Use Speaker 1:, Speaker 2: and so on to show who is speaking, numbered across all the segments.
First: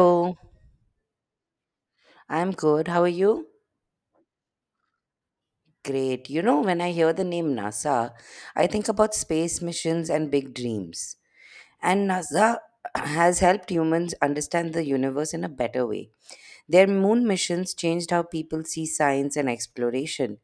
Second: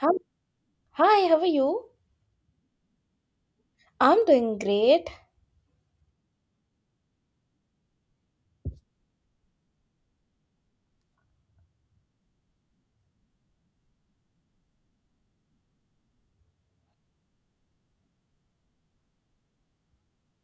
Speaker 1: Hum- Hi, how are you?
Speaker 2: I'm good. How are you?
Speaker 1: I'm doing great.
Speaker 2: Great. You know, when I hear the name NASA, I think about space missions and big dreams. And NASA has helped humans understand the universe in a better way. Their moon missions changed how people see science and exploration.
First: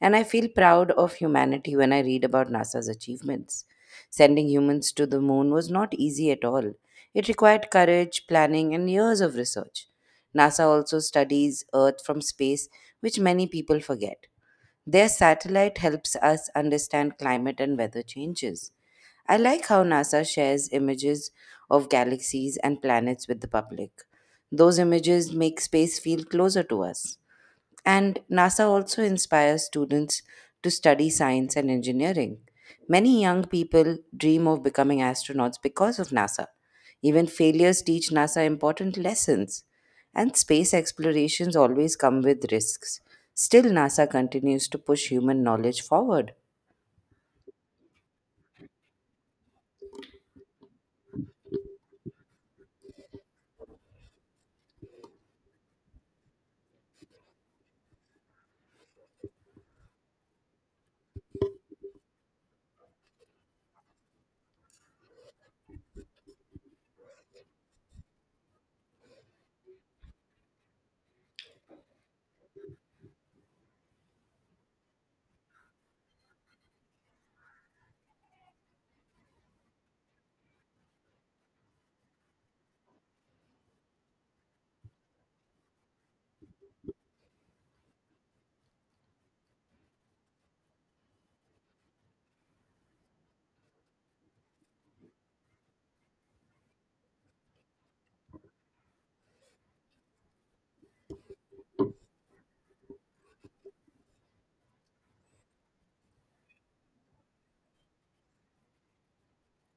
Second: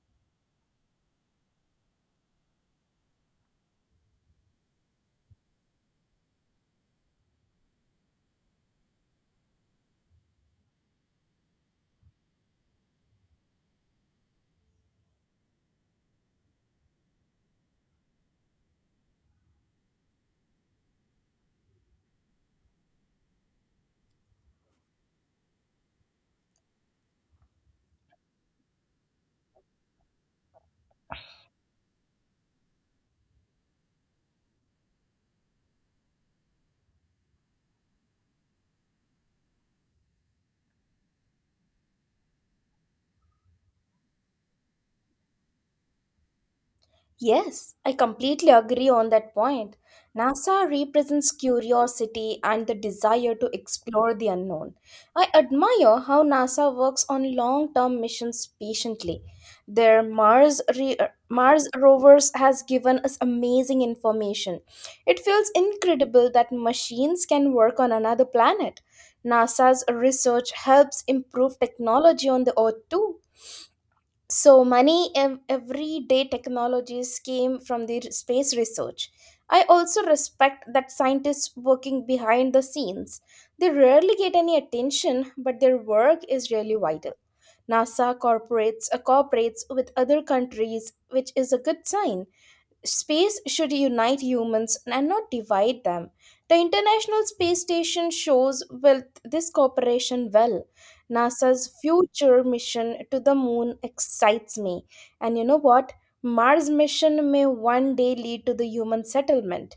Speaker 2: And I feel proud of humanity when I read about NASA's achievements. Sending humans to the moon was not easy at all. It required courage, planning, and years of research. NASA also studies Earth from space, which many people forget. Their satellite helps us understand climate and weather changes. I like how NASA shares images of galaxies and planets with the public. Those images make space feel closer to us. And NASA also inspires students to study science and engineering. Many young people dream of becoming astronauts because of NASA. Even failures teach NASA important lessons. And space explorations always come with risks. Still, NASA continues to push human knowledge forward.
Speaker 1: Yes, I completely agree on that point. NASA represents curiosity and the desire to explore the unknown. I admire how NASA works on long term missions patiently. Mars rovers has given us amazing information. It feels incredible that machines can work on another planet. NASA's research helps improve technology on the Earth too. So, everyday technologies came from space research. I also respect that scientists working behind the scenes. They rarely get any attention, but their work is really vital. NASA corporates cooperates with other countries, which is a good sign. Space should unite humans and not divide them. The International Space Station shows with this cooperation well. NASA's future mission to the moon excites me. And you know what? Mars mission may one day lead to the human settlement.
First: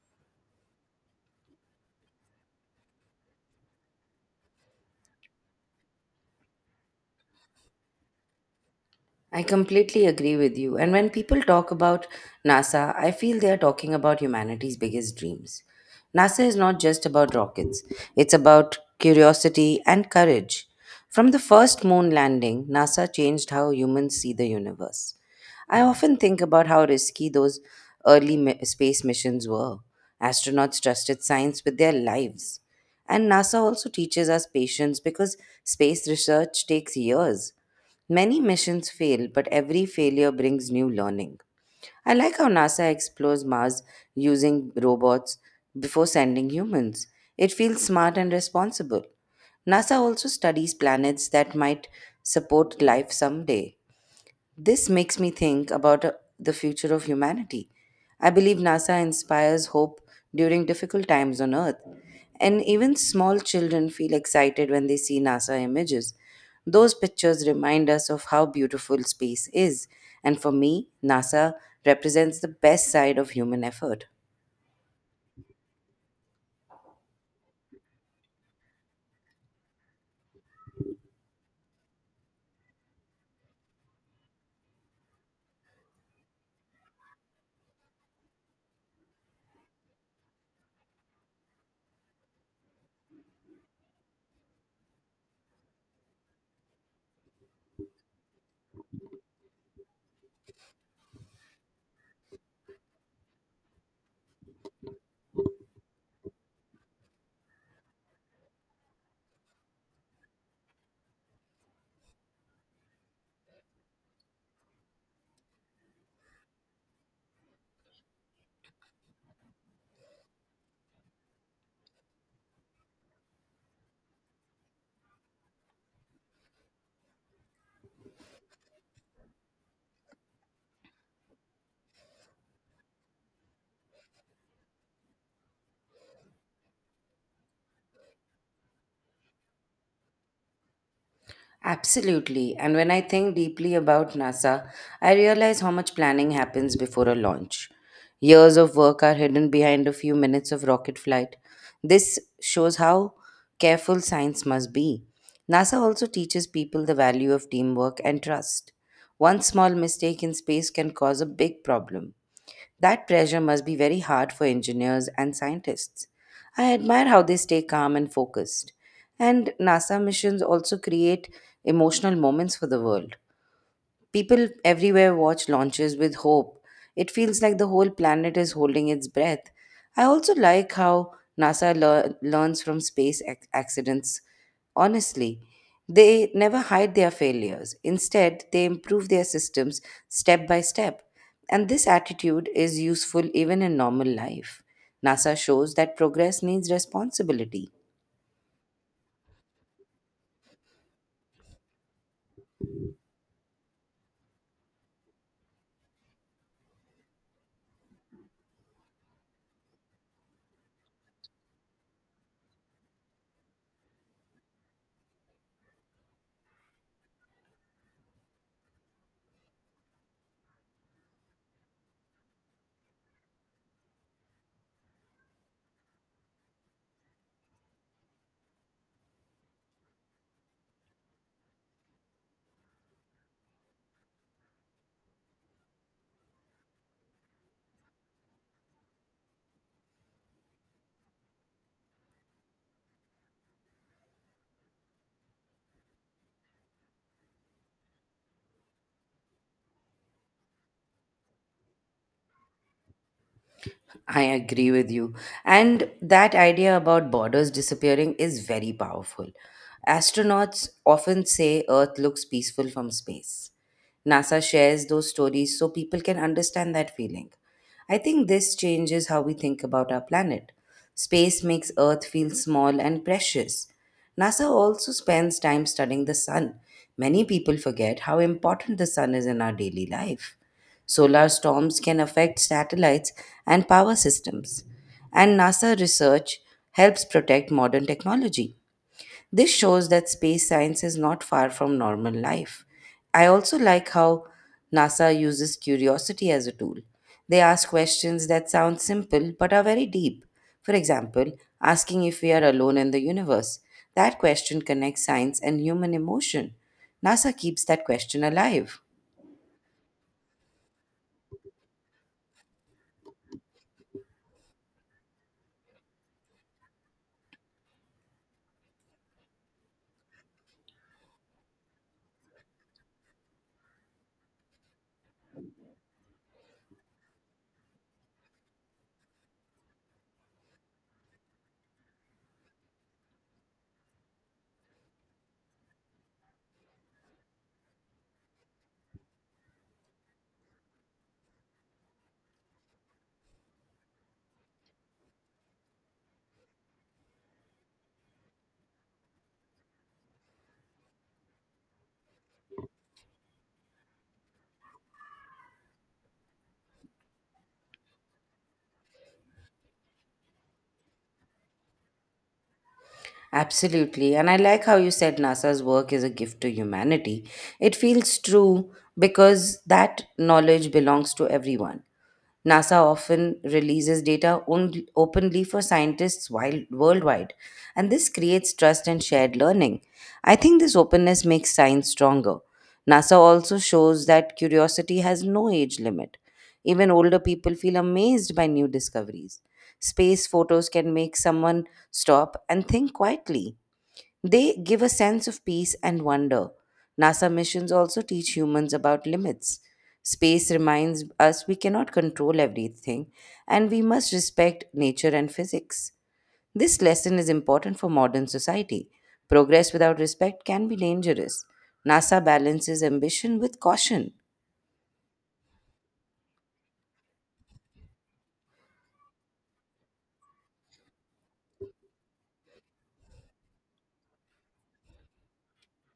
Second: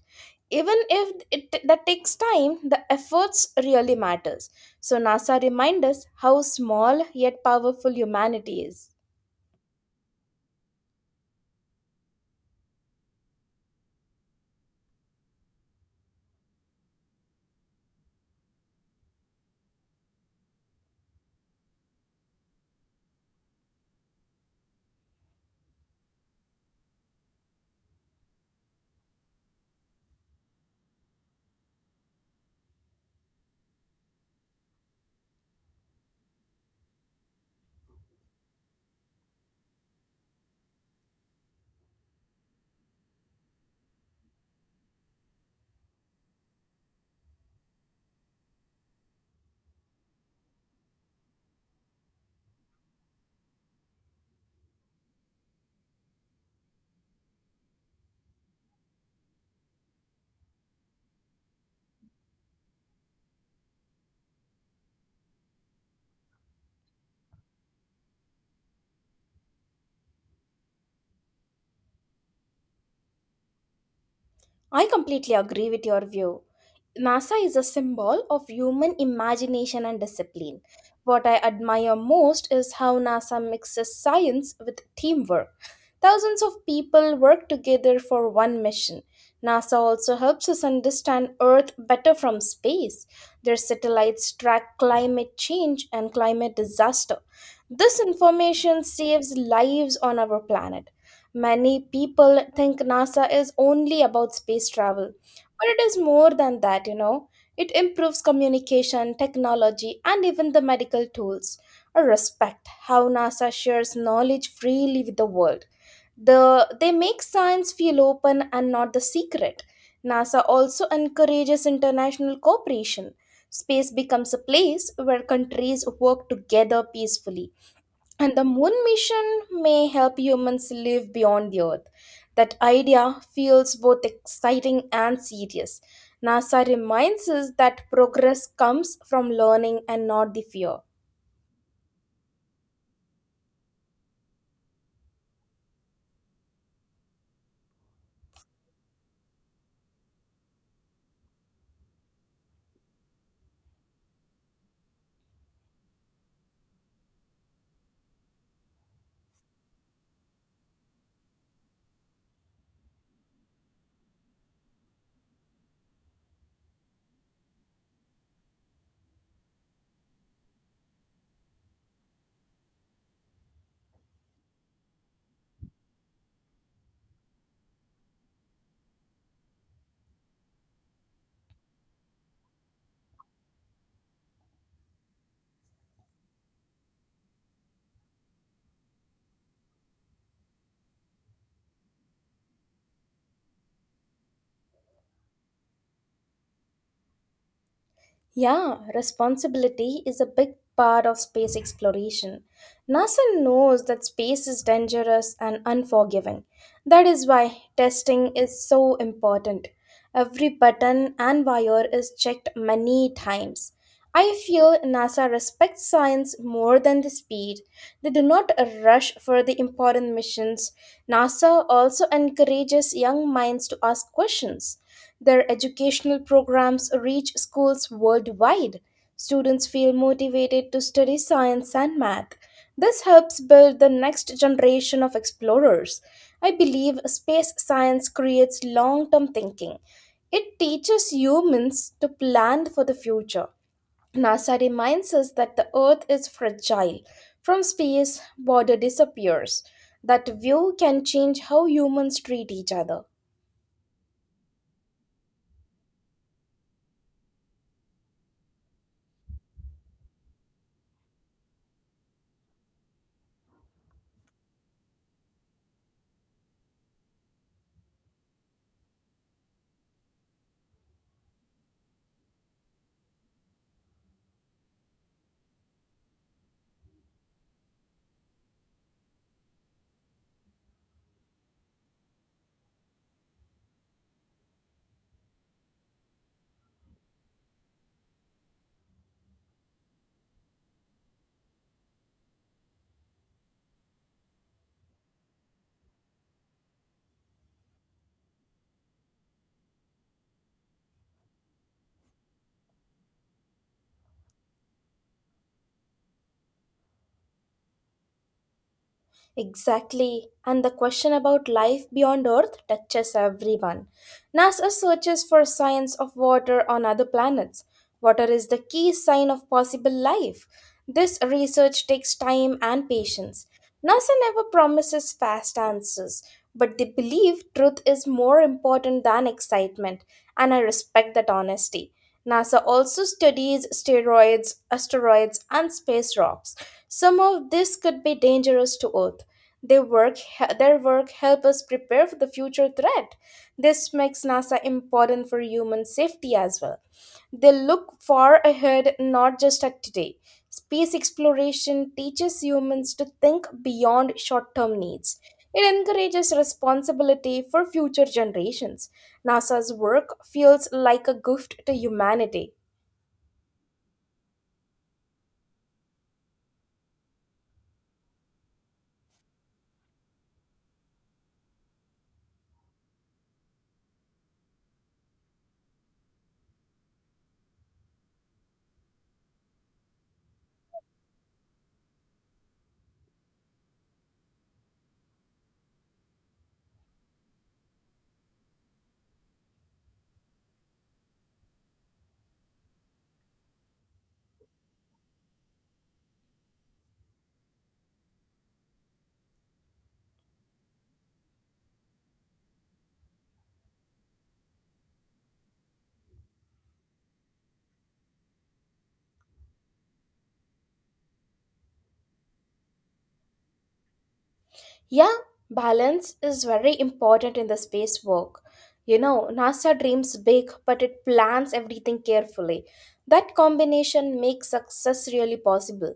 Speaker 1: Even if it that takes time, the efforts really matters. So NASA reminds us how small yet powerful humanity is.
Speaker 2: I completely agree with you. And when people talk about NASA, I feel they are talking about humanity's biggest dreams. NASA is not just about rockets, it's about curiosity and courage. From the first moon landing, NASA changed how humans see the universe. I often think about how risky those early space missions were. Astronauts trusted science with their lives. And NASA also teaches us patience because space research takes years. Many missions fail, but every failure brings new learning. I like how NASA explores Mars using robots before sending humans. It feels smart and responsible. NASA also studies planets that might support life someday. This makes me think about the future of humanity. I believe NASA inspires hope during difficult times on Earth, and even small children feel excited when they see NASA images. Those pictures remind us of how beautiful space is, and for me, NASA represents the best side of human effort.
Speaker 1: I completely agree with your view. NASA is a symbol of human imagination and discipline. What I admire most is how NASA mixes science with teamwork. Thousands of people work together for one mission. NASA also helps us understand Earth better from space. Their satellites track climate change and climate disaster. This information saves lives on our planet. Many people think NASA is only about space travel, but it is more than that. It improves communication, technology, and even the medical tools. I respect how NASA shares knowledge freely with the world. The, they make science feel open and not the secret. NASA also encourages international cooperation. Space becomes a place where countries work together peacefully and the moon mission may help humans live beyond the earth. That idea feels both exciting and serious. NASA reminds us that progress comes from learning and not the fear.
Speaker 2: Absolutely. And when I think deeply about NASA, I realize how much planning happens before a launch. Years of work are hidden behind a few minutes of rocket flight. This shows how careful science must be. NASA also teaches people the value of teamwork and trust. One small mistake in space can cause a big problem. That pressure must be very hard for engineers and scientists. I admire how they stay calm and focused. And NASA missions also create emotional moments for the world. People everywhere watch launches with hope. It feels like the whole planet is holding its breath. I also like how NASA learns from space accidents. Honestly, they never hide their failures. Instead, they improve their systems step by step. And this attitude is useful even in normal life. NASA shows that progress needs responsibility.
Speaker 1: Yeah, responsibility is a big part of space exploration. NASA knows that space is dangerous and unforgiving. That is why testing is so important. Every button and wire is checked many times. I feel NASA respects science more than the speed. They do not rush for the important missions. NASA also encourages young minds to ask questions. Their educational programs reach schools worldwide. Students feel motivated to study science and math. This helps build the next generation of explorers. I believe space science creates long term thinking. It teaches humans to plan for the future. NASA reminds us that the Earth is fragile. From space, border disappears. That view can change how humans treat each other.
Speaker 2: I agree with you. And that idea about borders disappearing is very powerful. Astronauts often say Earth looks peaceful from space. NASA shares those stories so people can understand that feeling. I think this changes how we think about our planet. Space makes Earth feel small and precious. NASA also spends time studying the sun. Many people forget how important the sun is in our daily life. Solar storms can affect satellites and power systems, and NASA research helps protect modern technology. This shows that space science is not far from normal life. I also like how NASA uses curiosity as a tool. They ask questions that sound simple but are very deep. For example, asking if we are alone in the universe. That question connects science and human emotion. NASA keeps that question alive.
Speaker 1: Exactly. And the question about life beyond Earth touches everyone. NASA searches for signs of water on other planets. Water is the key sign of possible life. This research takes time and patience. NASA never promises fast answers, but they believe truth is more important than excitement, and I respect that honesty. NASA also studies steroids, asteroids, and space rocks. Some of this could be dangerous to Earth. They work, their work help us prepare for the future threat. This makes NASA important for human safety as well. They look far ahead, not just at today. Space exploration teaches humans to think beyond short term needs. It encourages responsibility for future generations. NASA's work feels like a gift to humanity.
Speaker 2: Absolutely. And I like how you said NASA's work is a gift to humanity. It feels true because that knowledge belongs to everyone. NASA often releases data on- openly for scientists worldwide, and this creates trust and shared learning. I think this openness makes science stronger. NASA also shows that curiosity has no age limit. Even older people feel amazed by new discoveries. Space photos can make someone stop and think quietly. They give a sense of peace and wonder. NASA missions also teach humans about limits. Space reminds us we cannot control everything and we must respect nature and physics. This lesson is important for modern society. Progress without respect can be dangerous. NASA balances ambition with caution.
Speaker 1: Yeah, balance is very important in the space work. You know, NASA dreams big, but it plans everything carefully. That combination makes success really possible.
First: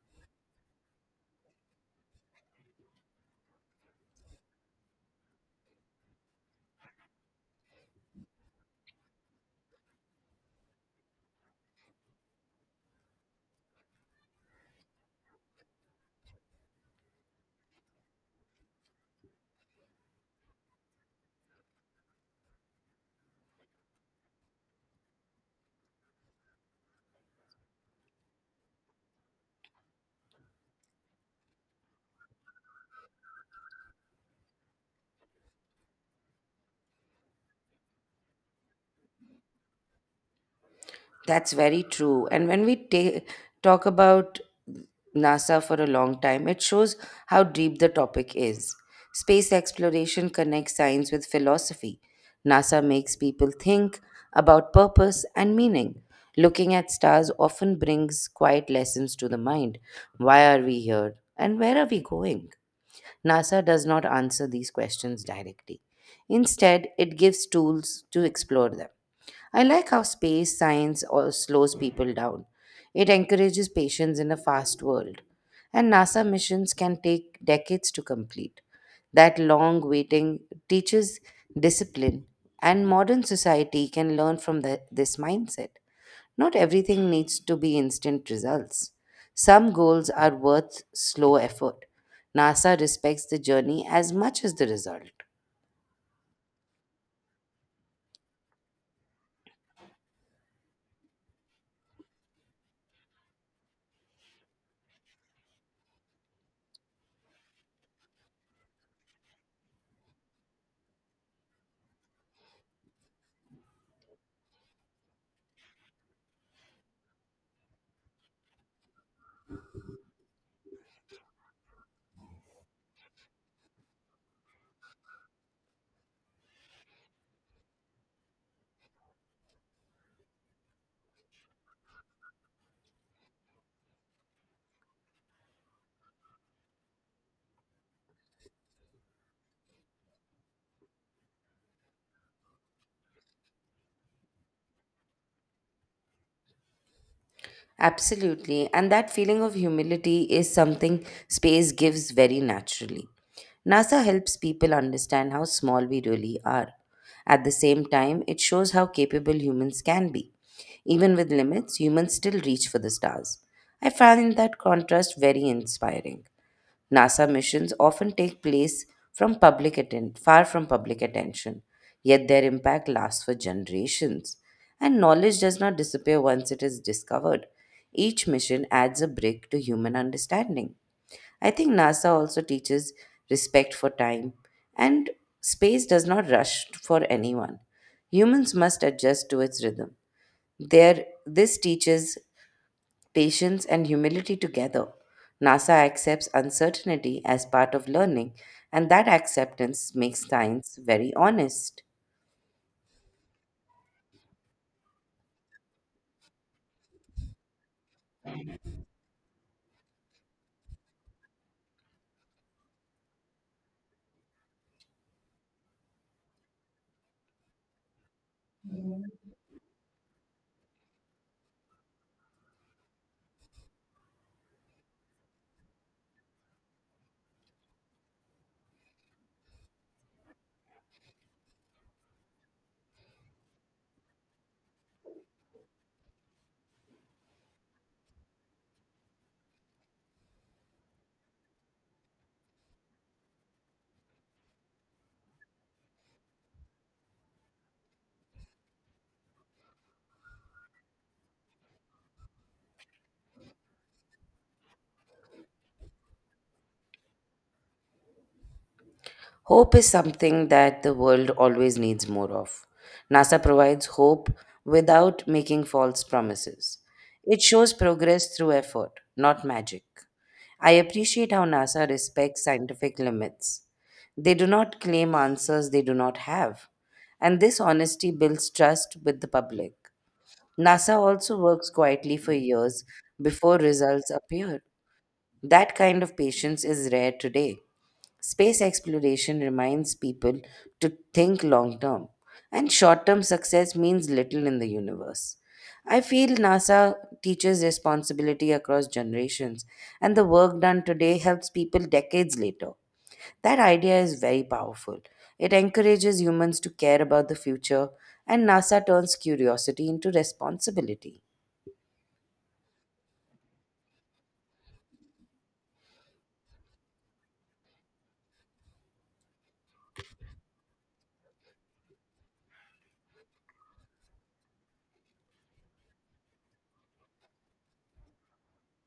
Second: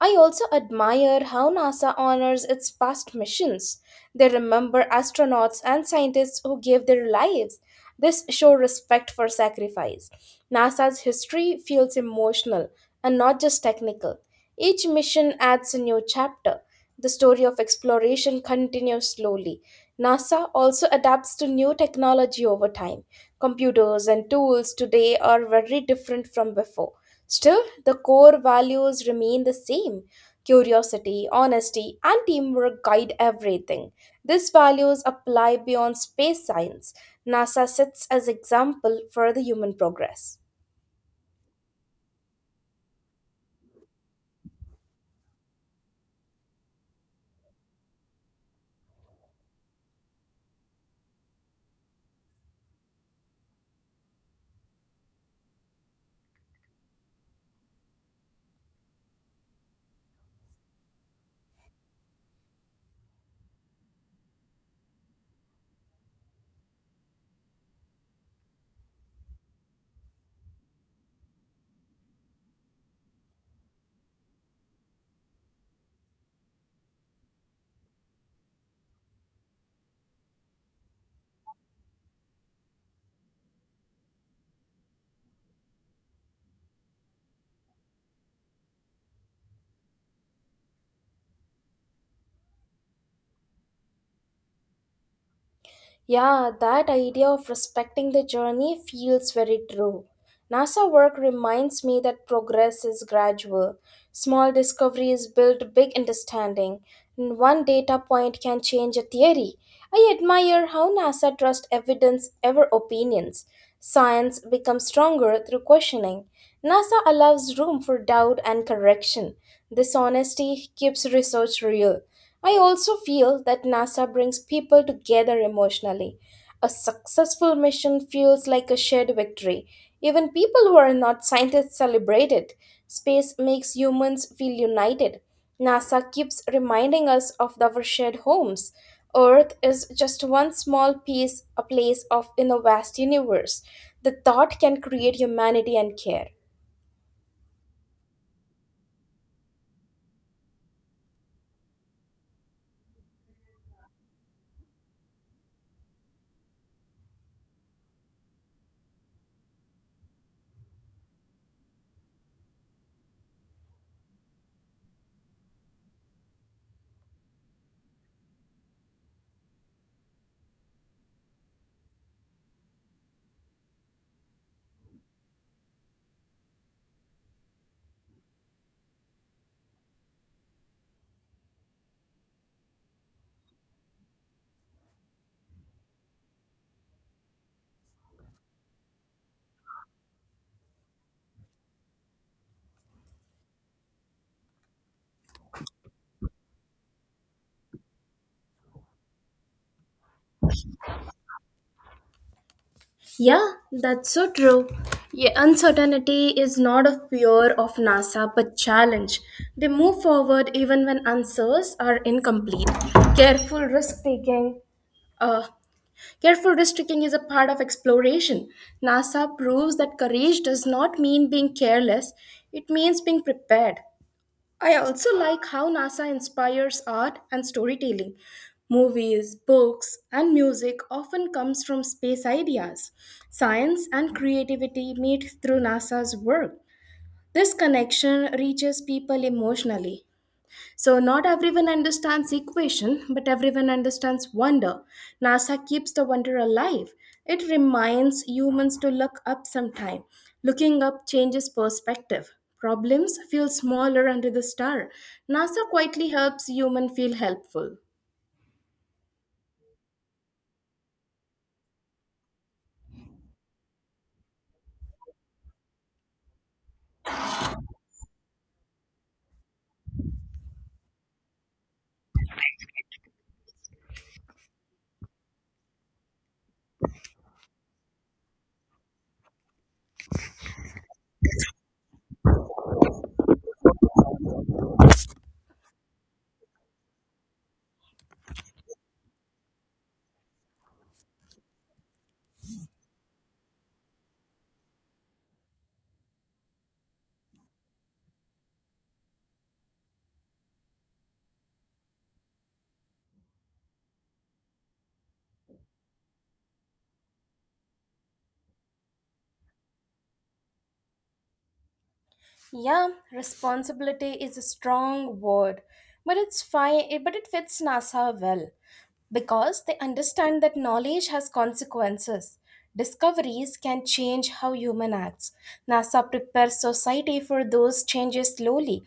Speaker 1: I also admire how NASA honors its past missions. They remember astronauts and scientists who gave their lives. This shows respect for sacrifice. NASA's history feels emotional and not just technical. Each mission adds a new chapter. The story of exploration continues slowly. NASA also adapts to new technology over time. Computers and tools today are very different from before. Still, the core values remain the same. Curiosity, honesty, and teamwork guide everything. These values apply beyond space science. NASA sits as example for the human progress.
Speaker 2: That's very true. And when we talk about NASA for a long time, it shows how deep the topic is. Space exploration connects science with philosophy. NASA makes people think about purpose and meaning. Looking at stars often brings quiet lessons to the mind. Why are we here? And where are we going? NASA does not answer these questions directly. Instead, it gives tools to explore them. I like how space science or slows people down. It encourages patience in a fast world. And NASA missions can take decades to complete. That long waiting teaches discipline, and modern society can learn from this mindset. Not everything needs to be instant results. Some goals are worth slow effort. NASA respects the journey as much as the result.
Speaker 1: Yeah, that idea of respecting the journey feels very true. NASA work reminds me that progress is gradual. Small discoveries build big understanding, and one data point can change a theory. I admire how NASA trusts evidence over opinions. Science becomes stronger through questioning. NASA allows room for doubt and correction. This honesty keeps research real. I also feel that NASA brings people together emotionally. A successful mission feels like a shared victory. Even people who are not scientists celebrate it. Space makes humans feel united. NASA keeps reminding us of our shared homes. Earth is just one small piece, a place of in a vast universe. The thought can create humanity and care.
Speaker 2: Absolutely. And that feeling of humility is something space gives very naturally. NASA helps people understand how small we really are. At the same time, it shows how capable humans can be. Even with limits, humans still reach for the stars. I find that contrast very inspiring. NASA missions often take place far from public attention, yet their impact lasts for generations. And knowledge does not disappear once it is discovered. Each mission adds a brick to human understanding. I think NASA also teaches respect for time, and space does not rush for anyone. Humans must adjust to its rhythm. This teaches patience, and humility together. NASA accepts uncertainty as part of learning, and that acceptance makes science very honest.
Speaker 1: Yeah, that's so true. Yeah, uncertainty is not a fear of NASA but challenge. They move forward even when answers are incomplete. Careful risk taking. Uh, Careful risk taking is a part of exploration. NASA proves that courage does not mean being careless, it means being prepared. I also like how NASA inspires art and storytelling. Movies, books, and music often comes from space ideas, science and creativity meet through NASA's work. This connection reaches people emotionally. So, not everyone understands equation, but everyone understands wonder. NASA keeps the wonder alive. It reminds humans to look up sometime. Looking up changes perspective. Problems feel smaller under the star. NASA quietly helps human feel helpful.
Speaker 2: Hope is something that the world always needs more of. NASA provides hope without making false promises. It shows progress through effort, not magic. I appreciate how NASA respects scientific limits. They do not claim answers they do not have, and this honesty builds trust with the public. NASA also works quietly for years before results appear. That kind of patience is rare today. Space exploration reminds people to think long term, and short term success means little in the universe. I feel NASA teaches responsibility across generations, and the work done today helps people decades later. That idea is very powerful. It encourages humans to care about the future, and NASA turns curiosity into responsibility.
Speaker 1: Yeah, responsibility is a strong word, but it's fine, but it fits NASA well. Because they understand that knowledge has consequences. Discoveries can change how human acts. NASA prepares society for those changes slowly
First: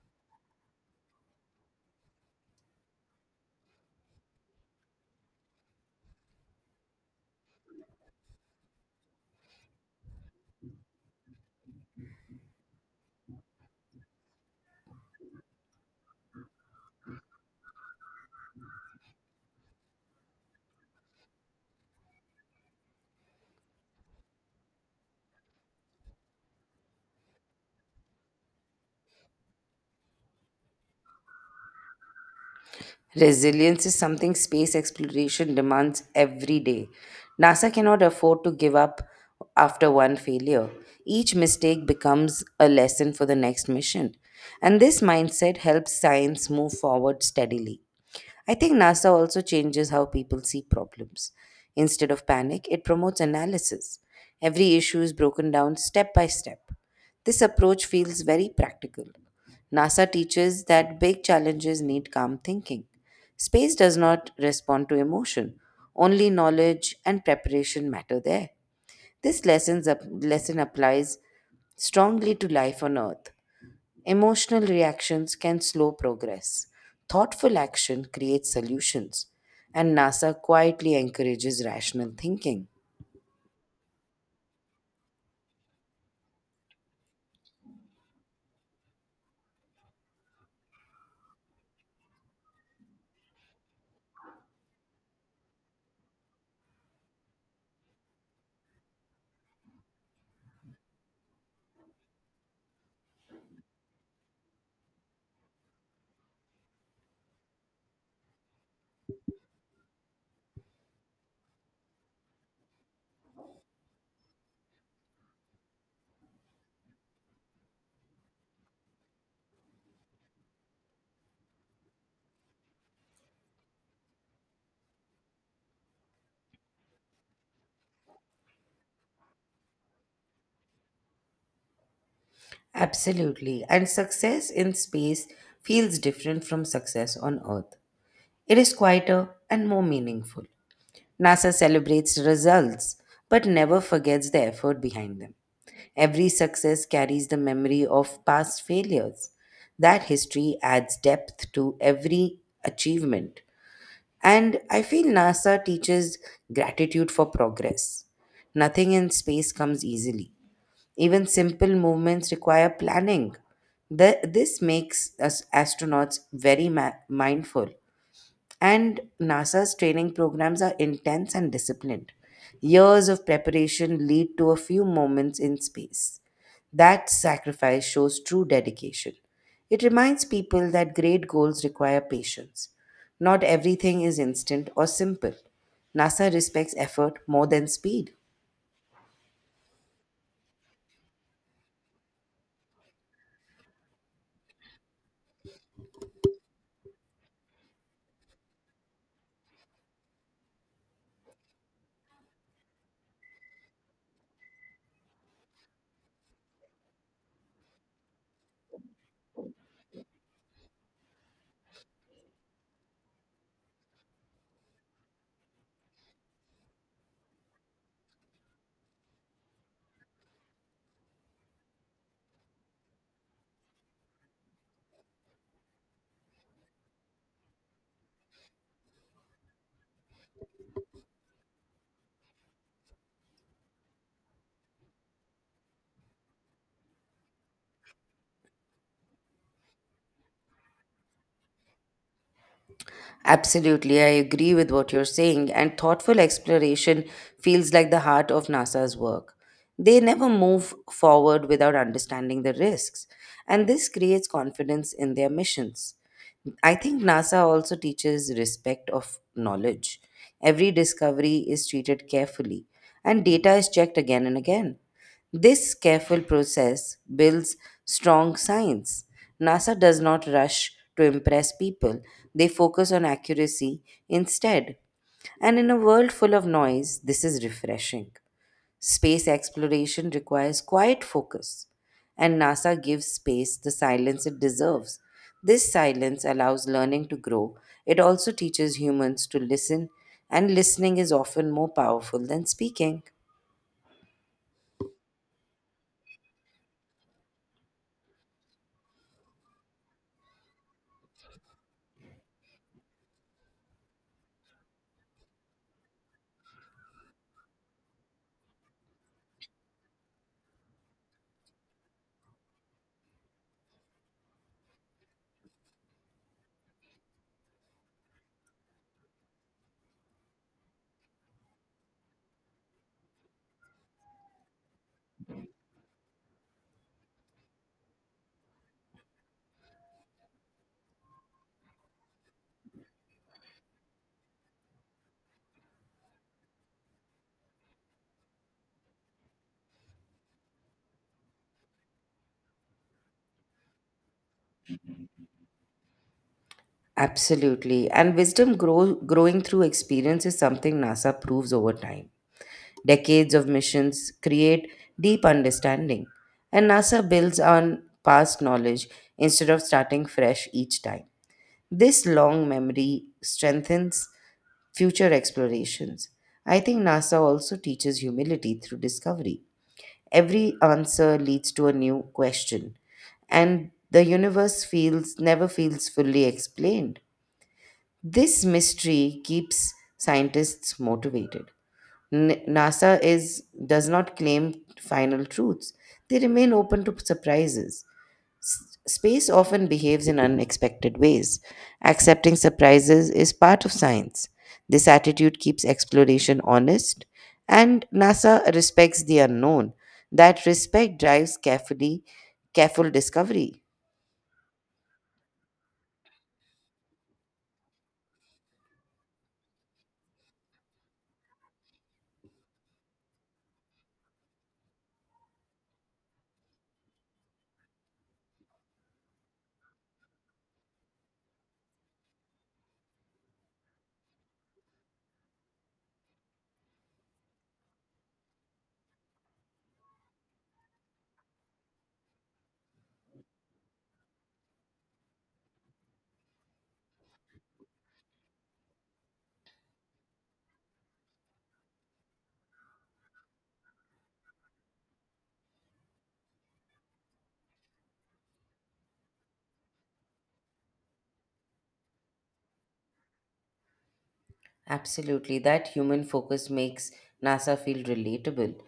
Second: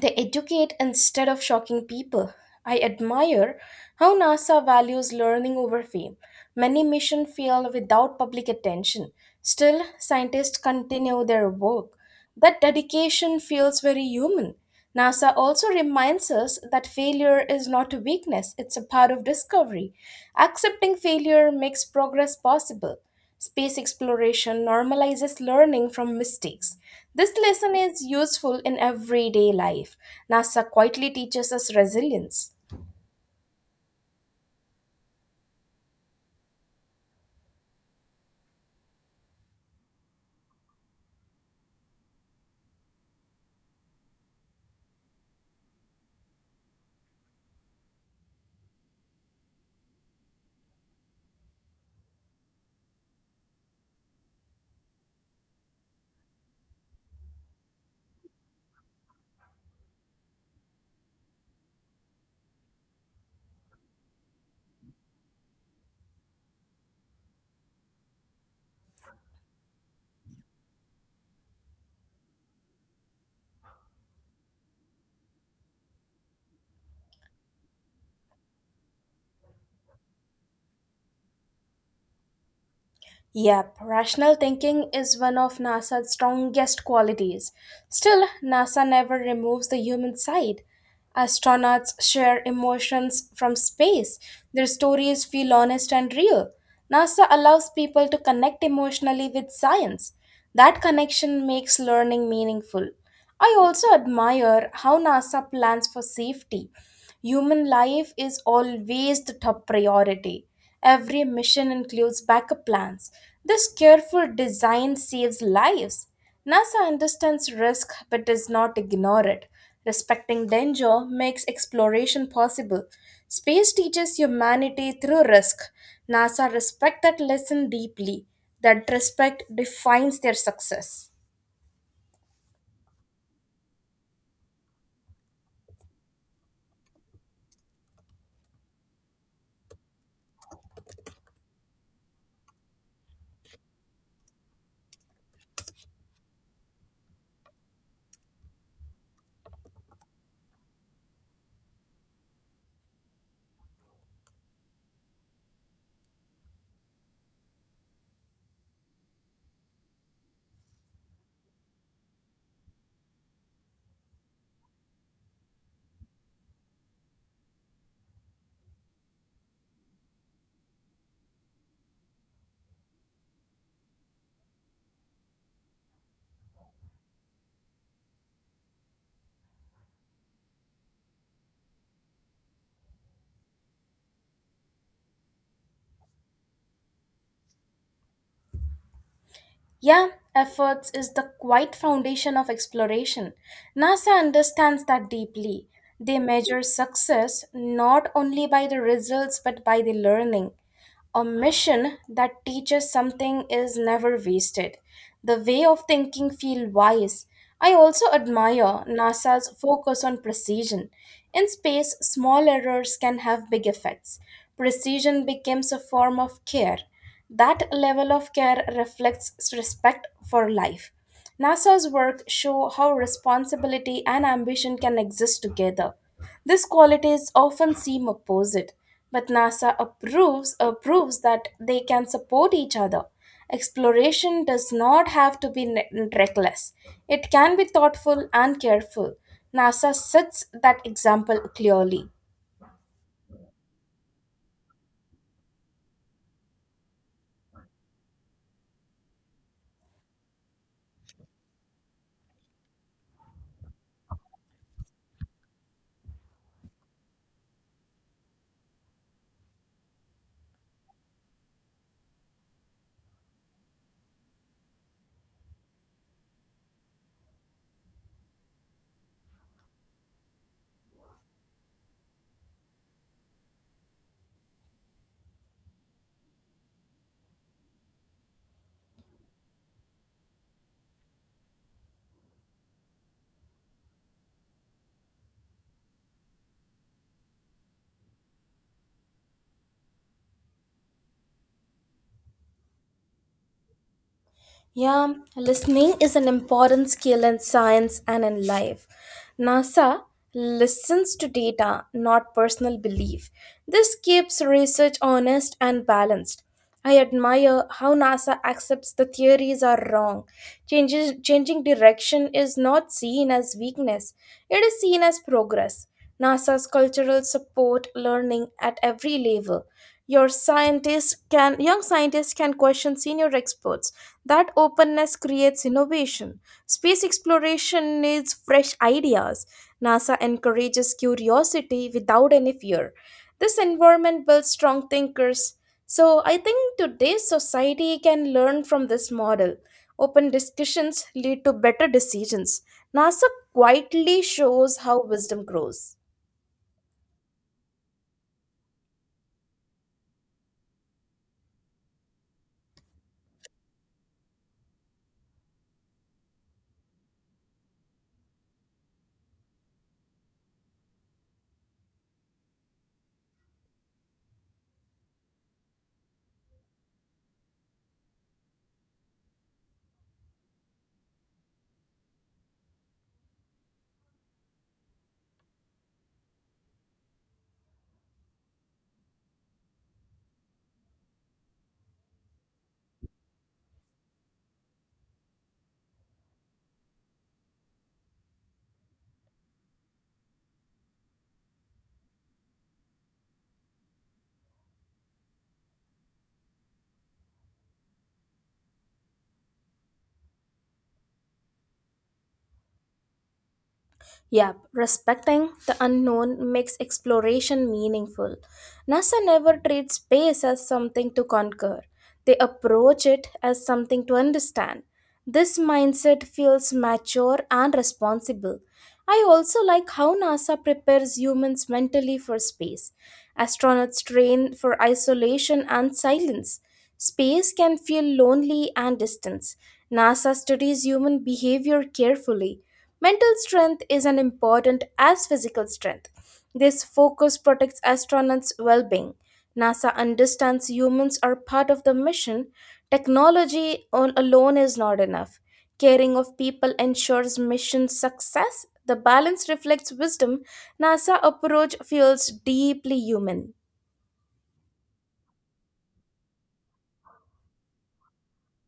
Speaker 1: they educate instead of shocking people. I admire how NASA values learning over fame. Many missions fail without public attention. Still, scientists continue their work. That dedication feels very human. NASA also reminds us that failure is not a weakness, it's a part of discovery. Accepting failure makes progress possible. Space exploration normalizes learning from mistakes. This lesson is useful in everyday life. NASA quietly teaches us resilience.
Speaker 2: Resilience is something space exploration demands every day. NASA cannot afford to give up after one failure. Each mistake becomes a lesson for the next mission. And this mindset helps science move forward steadily. I think NASA also changes how people see problems. Instead of panic, it promotes analysis. Every issue is broken down step by step. This approach feels very practical. NASA teaches that big challenges need calm thinking. Space does not respond to emotion, only knowledge and preparation matter there. This lesson applies strongly to life on Earth. Emotional reactions can slow progress. Thoughtful action creates solutions, and NASA quietly encourages rational thinking.
Speaker 1: Yep, rational thinking is one of NASA's strongest qualities. Still, NASA never removes the human side. Astronauts share emotions from space. Their stories feel honest and real. NASA allows people to connect emotionally with science. That connection makes learning meaningful. I also admire how NASA plans for safety. Human life is always the top priority. Every mission includes backup plans. This careful design saves lives. NASA understands risk but does not ignore it. Respecting danger makes exploration possible. Space teaches humanity through risk. NASA respect that lesson deeply. That respect defines their success.
Speaker 2: Absolutely. And success in space feels different from success on Earth. It is quieter and more meaningful. NASA celebrates results but never forgets the effort behind them. Every success carries the memory of past failures. That history adds depth to every achievement. And I feel NASA teaches gratitude for progress. Nothing in space comes easily. Even simple movements require planning. This makes us astronauts very mindful and NASA's training programs are intense and disciplined. Years of preparation lead to a few moments in space. That sacrifice shows true dedication. It reminds people that great goals require patience. Not everything is instant or simple. NASA respects effort more than speed.
Speaker 1: Yeah, efforts is the quiet foundation of exploration. NASA understands that deeply. They measure success not only by the results but by the learning. A mission that teaches something is never wasted. The way of thinking feel wise. I also admire NASA's focus on precision. In space, small errors can have big effects. Precision becomes a form of care. That level of care reflects respect for life. NASA's work show how responsibility and ambition can exist together. These qualities often seem opposite, but NASA approves proves that they can support each other. Exploration does not have to be reckless. It can be thoughtful and careful. NASA sets that example clearly.
Speaker 2: Absolutely, I agree with what you're saying, and thoughtful exploration feels like the heart of NASA's work. They never move forward without understanding the risks, and this creates confidence in their missions. I think NASA also teaches respect of knowledge. Every discovery is treated carefully, and data is checked again and again. This careful process builds strong science. NASA does not rush to impress people, they focus on accuracy instead. And in a world full of noise, this is refreshing. Space exploration requires quiet focus, and NASA gives space the silence it deserves. This silence allows learning to grow. It also teaches humans to listen, and listening is often more powerful than speaking.
Speaker 1: Yeah, listening is an important skill in science and in life. NASA listens to data, not personal belief. This keeps research honest and balanced. I admire how NASA accepts the theories are wrong. Changing direction is not seen as weakness, it is seen as progress. NASA's cultural support learning at every level. Your scientists can Young scientists can question senior experts. That openness creates innovation. Space exploration needs fresh ideas. NASA encourages curiosity without any fear. This environment builds strong thinkers. So I think today's society can learn from this model. Open discussions lead to better decisions. NASA quietly shows how wisdom grows.
Speaker 2: Absolutely. And wisdom growing through experience is something NASA proves over time. Decades of missions create deep understanding, and NASA builds on past knowledge instead of starting fresh each time. This long memory strengthens future explorations. I think NASA also teaches humility through discovery. Every answer leads to a new question, and the universe feels never feels fully explained. This mystery keeps scientists motivated. N- NASA is does not claim final truths. They remain open to surprises. Space often behaves in unexpected ways. Accepting surprises is part of science. This attitude keeps exploration honest, and NASA respects the unknown. That respect drives carefully, careful discovery.
Speaker 1: Yep, respecting the unknown makes exploration meaningful. NASA never treats space as something to conquer, they approach it as something to understand. This mindset feels mature and responsible. I also like how NASA prepares humans mentally for space. Astronauts train for isolation and silence. Space can feel lonely and distant. NASA studies human behavior carefully. Mental strength is as important as physical strength. This focus protects astronauts' well being. NASA understands humans are part of the mission. Technology alone is not enough. Caring of people ensures mission success. The balance reflects wisdom. NASA approach feels deeply human.
Speaker 2: Absolutely, that human focus makes NASA feel relatable.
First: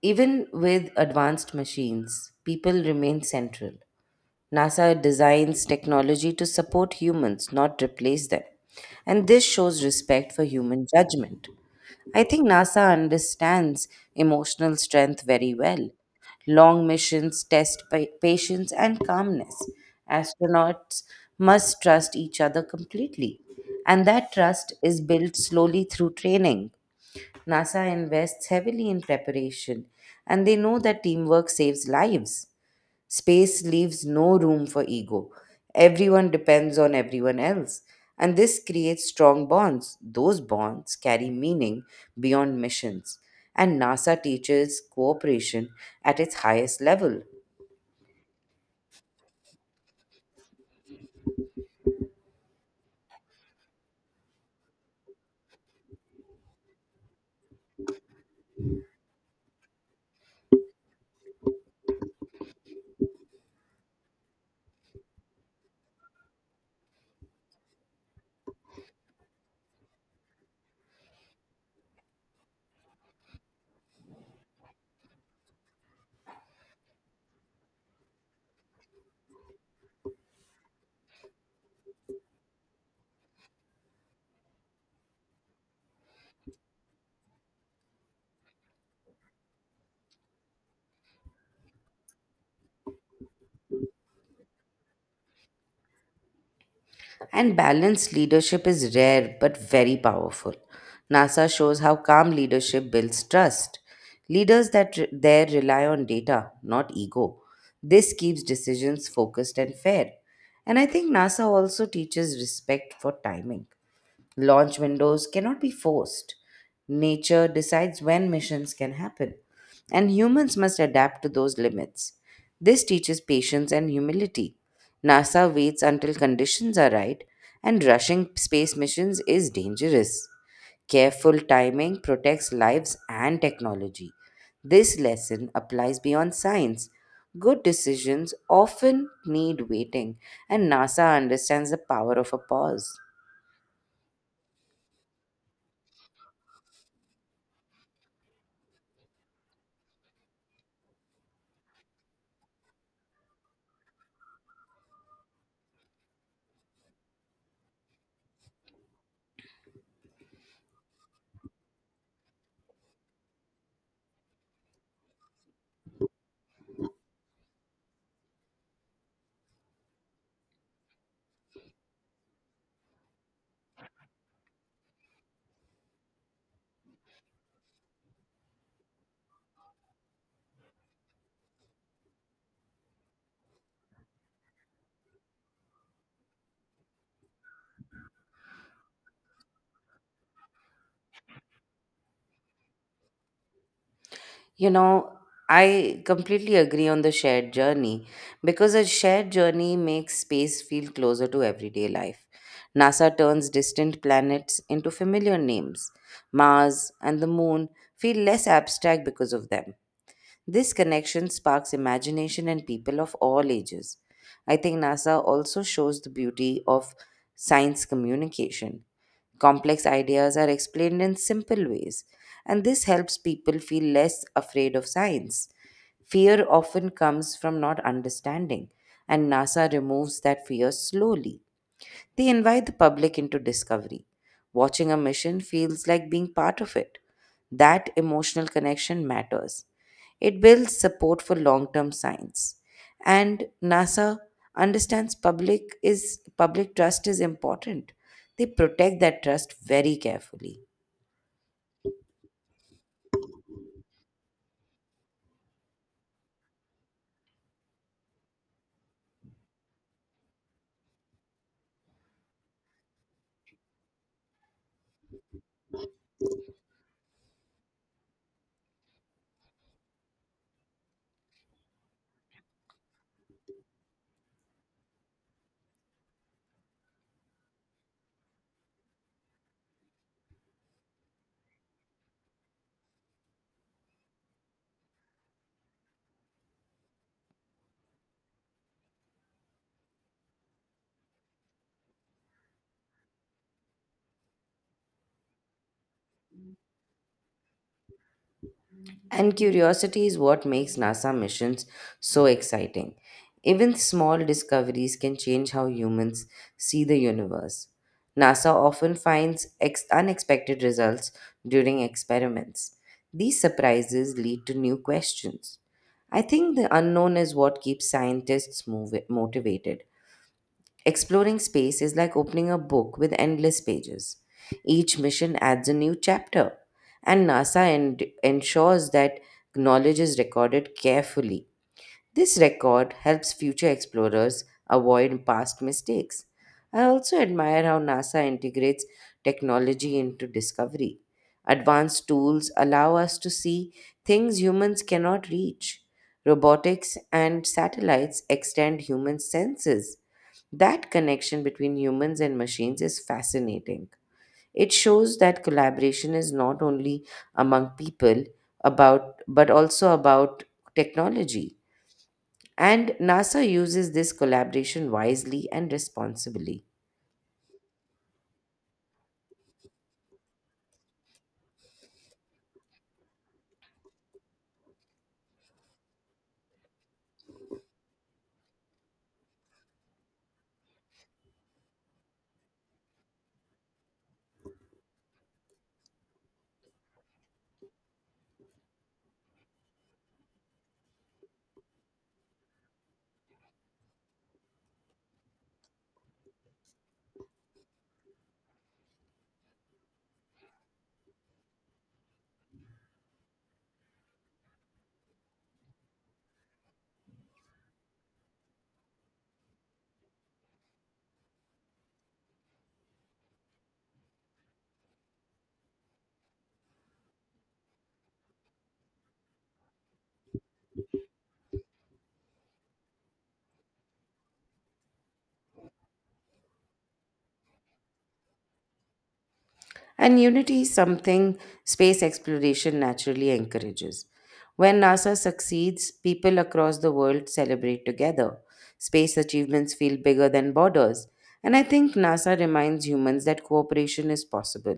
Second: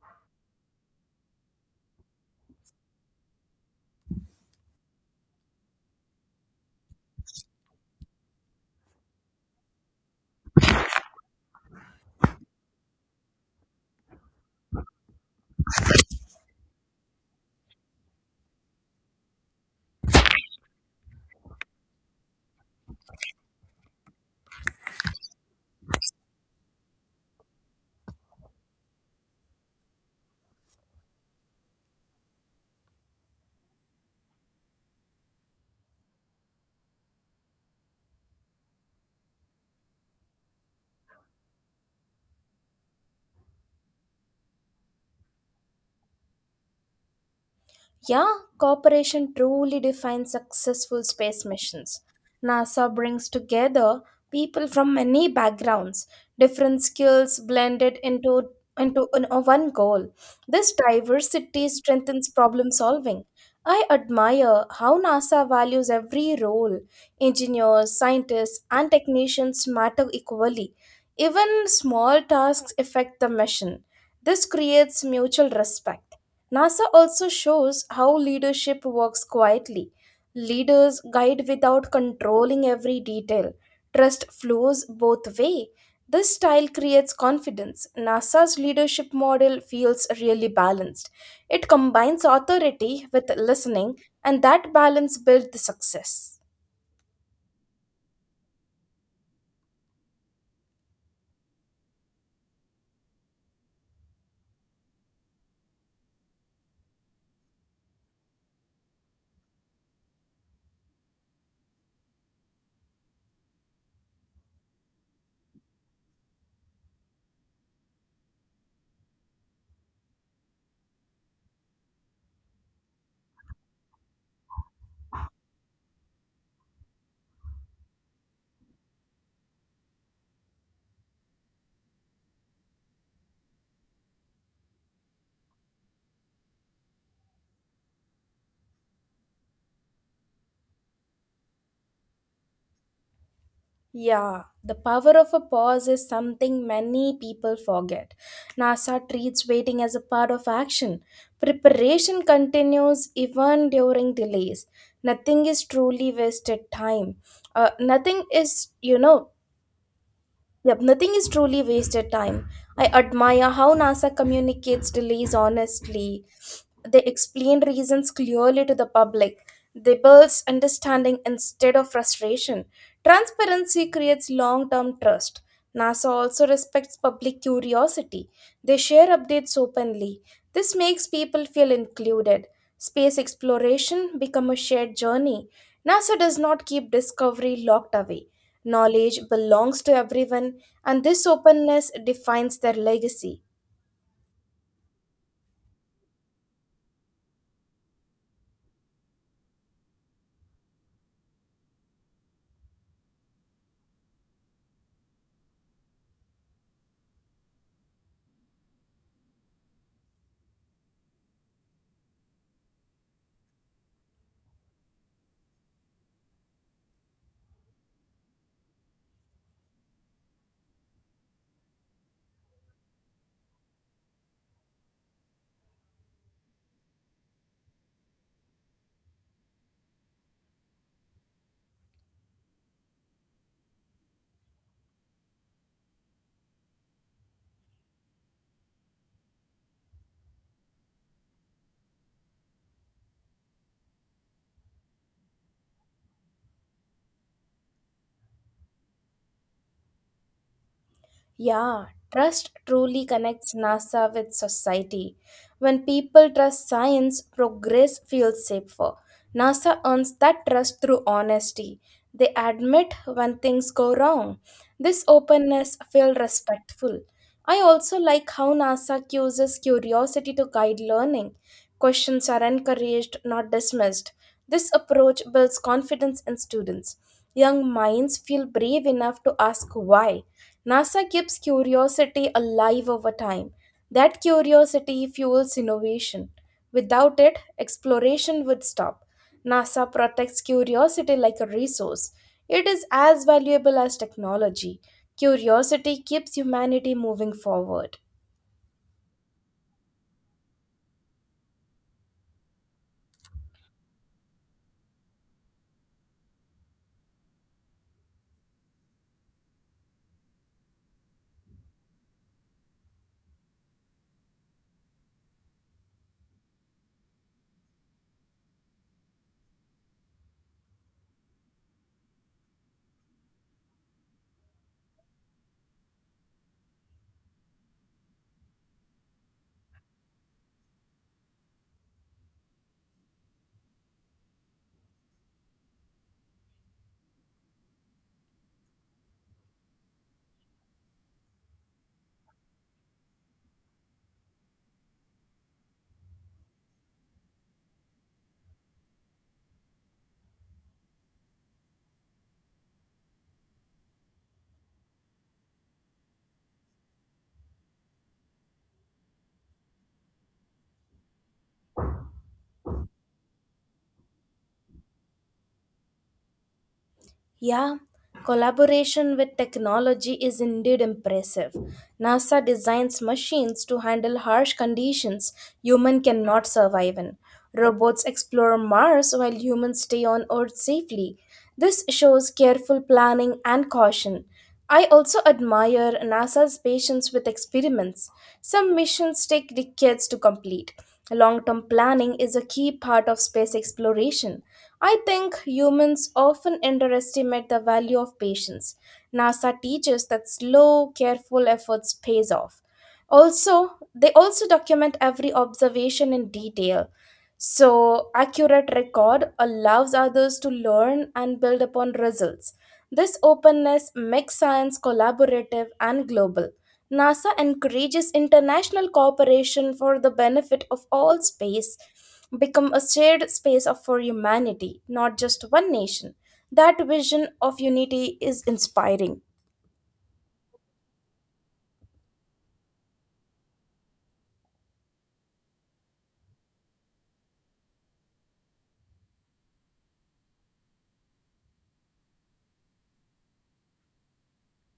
Speaker 2: Even with advanced machines, people remain central. NASA designs technology to support humans, not replace them. And this shows respect for human judgment. I think NASA understands emotional strength very well. Long missions test patience and calmness. Astronauts must trust each other completely. And that trust is built slowly through training. NASA invests heavily in preparation, and they know that teamwork saves lives. Space leaves no room for ego. Everyone depends on everyone else. And this creates strong bonds. Those bonds carry meaning beyond missions. And NASA teaches cooperation at its highest level.
Speaker 1: Yeah, cooperation truly defines successful space missions. NASA brings together people from many backgrounds, different skills blended into an- a one goal. This diversity strengthens problem solving. I admire how NASA values every role. Engineers, scientists, and technicians matter equally. Even small tasks affect the mission. This creates mutual respect. NASA also shows how leadership works quietly. Leaders guide without controlling every detail. Trust flows both way. This style creates confidence. NASA's leadership model feels really balanced. It combines authority with listening, and that balance builds the success.
Speaker 2: And balanced leadership is rare but very powerful. NASA shows how calm leadership builds trust. Leaders that re- there rely on data, not ego. This keeps decisions focused and fair. And I think NASA also teaches respect for timing. Launch windows cannot be forced. Nature decides when missions can happen, and humans must adapt to those limits. This teaches patience and humility. NASA waits until conditions are right, and rushing space missions is dangerous. Careful timing protects lives and technology. This lesson applies beyond science. Good decisions often need waiting, and NASA understands the power of a pause.
Speaker 1: Yeah, the power of a pause is something many people forget. NASA treats waiting as a part of action. Preparation continues even during delays. Nothing is truly wasted time. Nothing is, you know, Yep, nothing is truly wasted time. I admire how NASA communicates delays honestly. They explain reasons clearly to the public. They build understanding instead of frustration. Transparency creates long term trust. NASA also respects public curiosity. They share updates openly. This makes people feel included. Space exploration becomes a shared journey. NASA does not keep discovery locked away. Knowledge belongs to everyone, and this openness defines their legacy.
Speaker 2: You know, I completely agree on the shared journey because a shared journey makes space feel closer to everyday life. NASA turns distant planets into familiar names. Mars and the moon feel less abstract because of them. This connection sparks imagination in people of all ages. I think NASA also shows the beauty of science communication. Complex ideas are explained in simple ways, and this helps people feel less afraid of science. Fear often comes from not understanding, and NASA removes that fear slowly. They invite the public into discovery. Watching a mission feels like being part of it. That emotional connection matters. It builds support for long term science. And NASA understands public trust is important. They protect that trust very carefully.
Speaker 1: Yeah, trust truly connects NASA with society. When people trust science, progress feels safer. NASA earns that trust through honesty. They admit when things go wrong. This openness feels respectful. I also like how NASA uses curiosity to guide learning. Questions are encouraged, not dismissed. This approach builds confidence in students. Young minds feel brave enough to ask why. NASA keeps curiosity alive over time. That curiosity fuels innovation. Without it, exploration would stop. NASA protects curiosity like a resource. It is as valuable as technology. Curiosity keeps humanity moving forward.
Speaker 2: And curiosity is what makes NASA missions so exciting. Even small discoveries can change how humans see the universe. NASA often finds unexpected results during experiments. These surprises lead to new questions. I think the unknown is what keeps scientists motivated. Exploring space is like opening a book with endless pages. Each mission adds a new chapter, and ensures that knowledge is recorded carefully. This record helps future explorers avoid past mistakes. I also admire how NASA integrates technology into discovery. Advanced tools allow us to see things humans cannot reach. Robotics and satellites extend human senses. That connection between humans and machines is fascinating. It shows that collaboration is not only among people about but also about technology. And NASA uses this collaboration wisely and responsibly.
Speaker 1: Yeah, collaboration with technology is indeed impressive. NASA designs machines to handle harsh conditions humans cannot survive in. Robots explore Mars while humans stay on Earth safely. This shows careful planning and caution. I also admire NASA's patience with experiments. Some missions take decades to complete. Long term planning is a key part of space exploration. I think humans often underestimate the value of patience. NASA teaches that slow, careful efforts pays off. Also, they also document every observation in detail. So, accurate record allows others to learn and build upon results. This openness makes science collaborative and global. NASA encourages international cooperation for the benefit of all space, become a shared space of for humanity, not just one nation. That vision of unity is inspiring.
Speaker 2: And unity is something space exploration naturally encourages. When NASA succeeds, people across the world celebrate together. Space achievements feel bigger than borders. And I think NASA reminds humans that cooperation is possible.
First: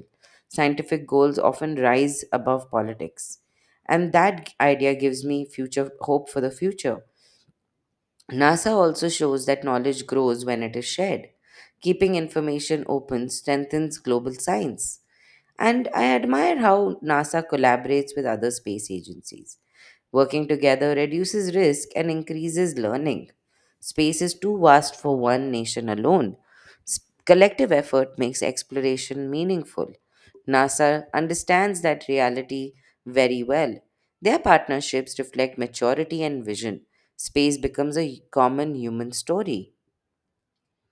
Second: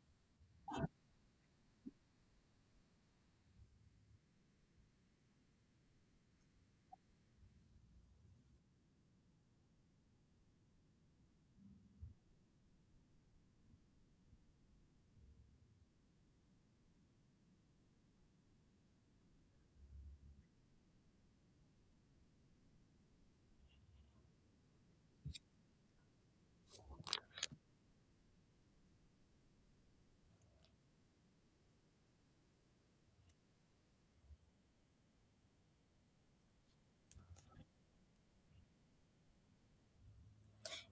Speaker 2: Scientific goals often rise above politics. And that idea gives me future hope for the future. NASA also shows that knowledge grows when it is shared. Keeping information open strengthens global science. And I admire how NASA collaborates with other space agencies. Working together reduces risk and increases learning. Space is too vast for one nation alone. Collective effort makes exploration meaningful. NASA understands that reality very well. Their partnerships reflect maturity and vision. Space becomes a common human story.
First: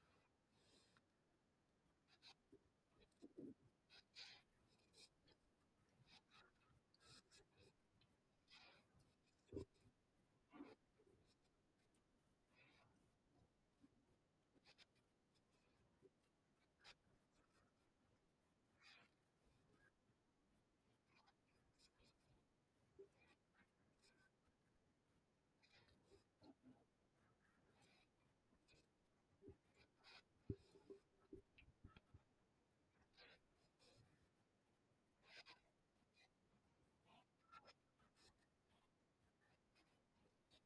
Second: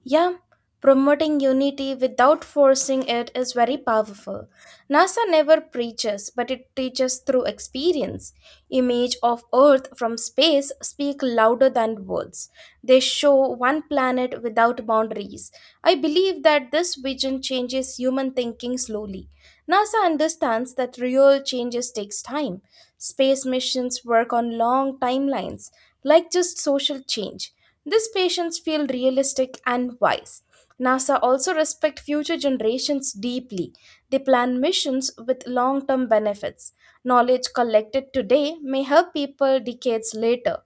Speaker 1: Yeah, promoting unity without forcing it is very powerful. NASA never preaches, but it teaches through experience. Image of Earth from space speak louder than words. They show one planet without boundaries. I believe that this vision changes human thinking slowly. NASA understands that real changes takes time. Space missions work on long timelines, like just social change. These patients feel realistic and wise. NASA also respects future generations deeply. They plan missions with long-term benefits. Knowledge collected today may help people decades later.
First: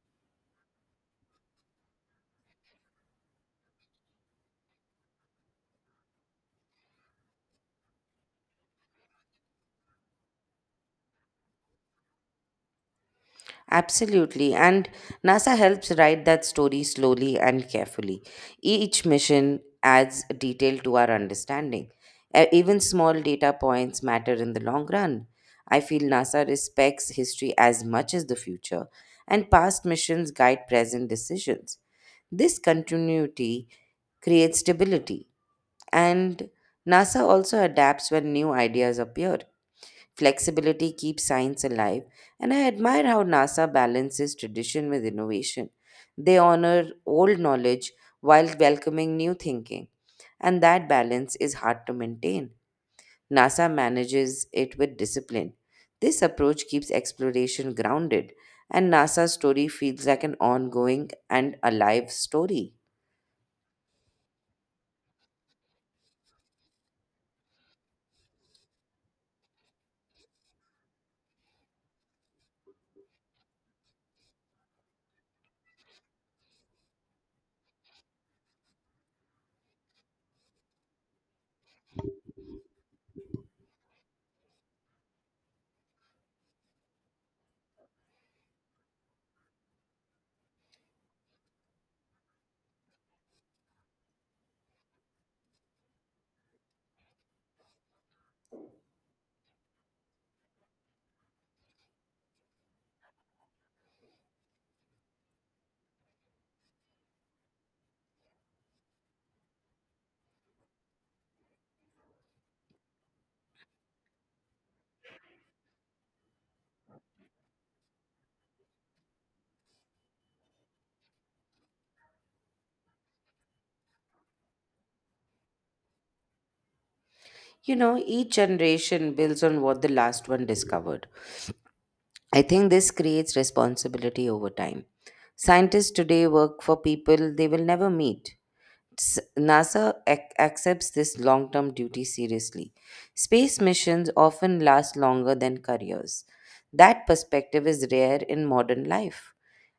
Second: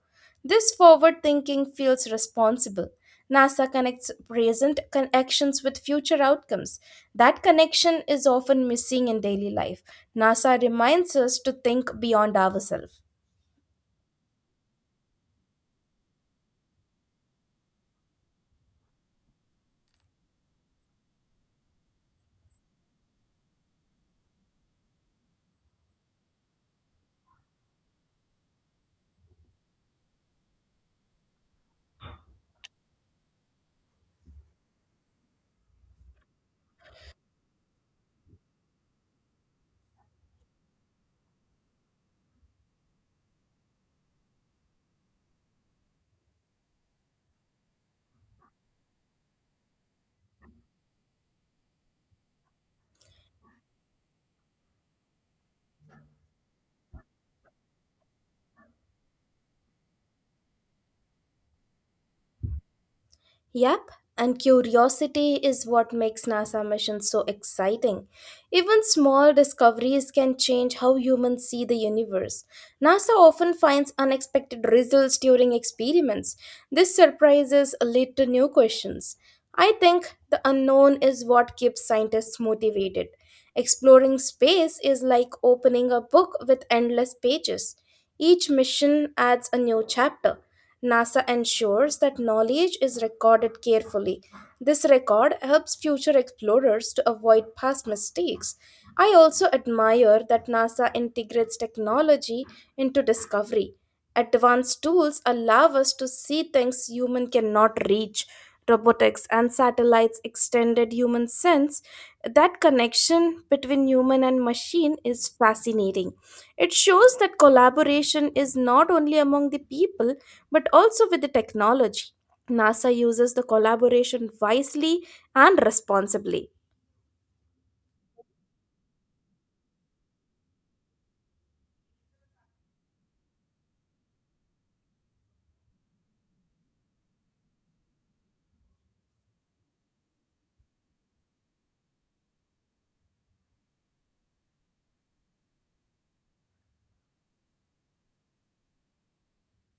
Speaker 1: This forward thinking feels responsible. NASA connects actions with future outcomes. That connection is often missing in daily life. NASA reminds us to think beyond ourselves.
Speaker 2: Absolutely. And NASA helps write that story slowly and carefully. Each mission adds detail to our understanding. Even small data points matter in the long run. I feel NASA respects history as much as the future, and past missions guide present decisions. This continuity creates stability, and NASA also adapts when new ideas appear. Flexibility keeps science alive, and I admire how NASA balances tradition with innovation. They honor old knowledge while welcoming new thinking, and that balance is hard to maintain. NASA manages it with discipline. This approach keeps exploration grounded, and NASA's story feels like an ongoing and alive story.
Speaker 1: Yep, and curiosity is what makes NASA missions so exciting. Even small discoveries can change how humans see the universe. NASA often finds unexpected results during experiments. These surprises lead to new questions. I think the unknown is what keeps scientists motivated. Exploring space is like opening a book with endless pages. Each mission adds a new chapter. NASA ensures that knowledge is recorded carefully. This record helps future explorers to avoid past mistakes. I also admire that NASA integrates technology into discovery. Advanced tools allow us to see things human cannot reach. Robotics and satellites extended human sense that connection between human and machine is fascinating. It shows that collaboration is not only among the people but also with the technology. NASA uses the collaboration wisely and responsibly.
Speaker 2: You know, each generation builds on what the last one discovered. I think this creates responsibility over time. Scientists today work for people they will never meet. Accepts this long term duty seriously. Space missions often last longer than careers. That perspective is rare in modern life,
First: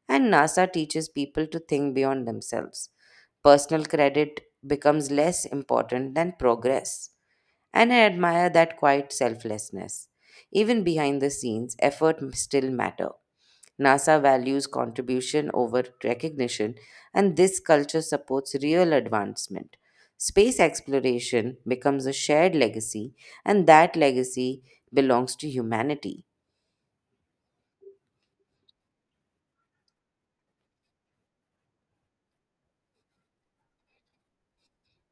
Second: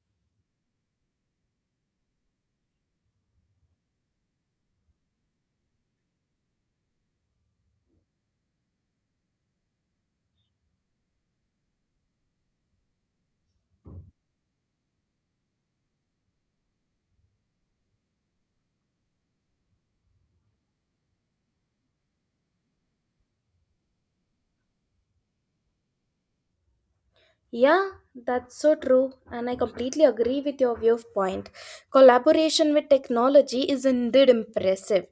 Speaker 2: and NASA teaches people to think beyond themselves. Personal credit becomes less important than progress, and I admire that quiet selflessness. Even behind the scenes, effort still matter. NASA values contribution over recognition, and this culture supports real advancement. Space exploration becomes a shared legacy, and that legacy belongs to humanity.
Speaker 1: Yeah, that's so true, and I completely agree with your viewpoint. Collaboration with technology is indeed impressive.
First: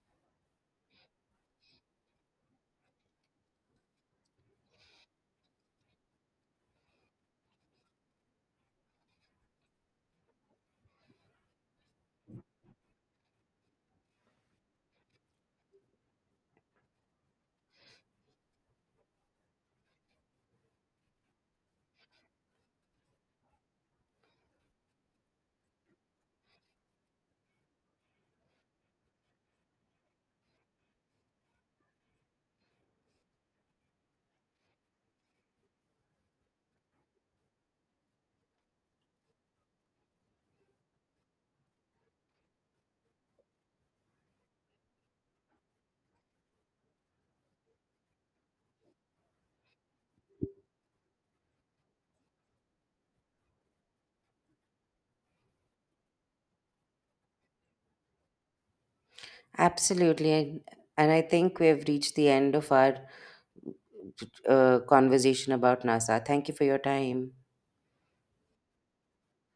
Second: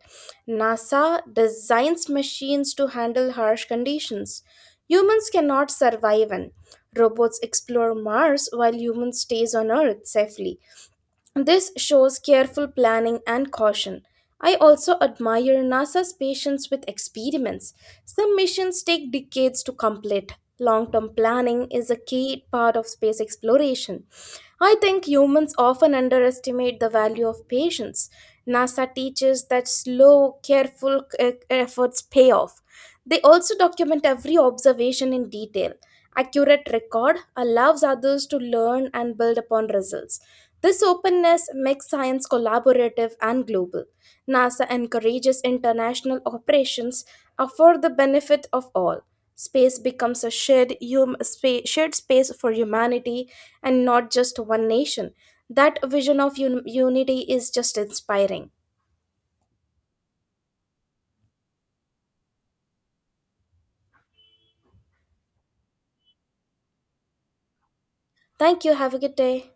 Speaker 1: NASA designs machines to handle harsh conditions. Humans cannot survive in. Robots explore Mars while humans stays on Earth safely. This shows careful planning and caution. I also admire NASA's patience with experiments. Some missions take decades to complete. Long term planning is a key part of space exploration. I think humans often underestimate the value of patience. NASA teaches that slow, efforts pay off. They also document every observation in detail. Accurate record allows others to learn and build upon results. This openness makes science collaborative and global. NASA encourages international operations for the benefit of all. Space becomes a shared space for humanity and not just one nation. That vision of unity is just inspiring.
Speaker 2: Absolutely. And I think we have reached the end of our conversation about NASA. Thank you for your time.
Speaker 1: Thank you. Have a good day.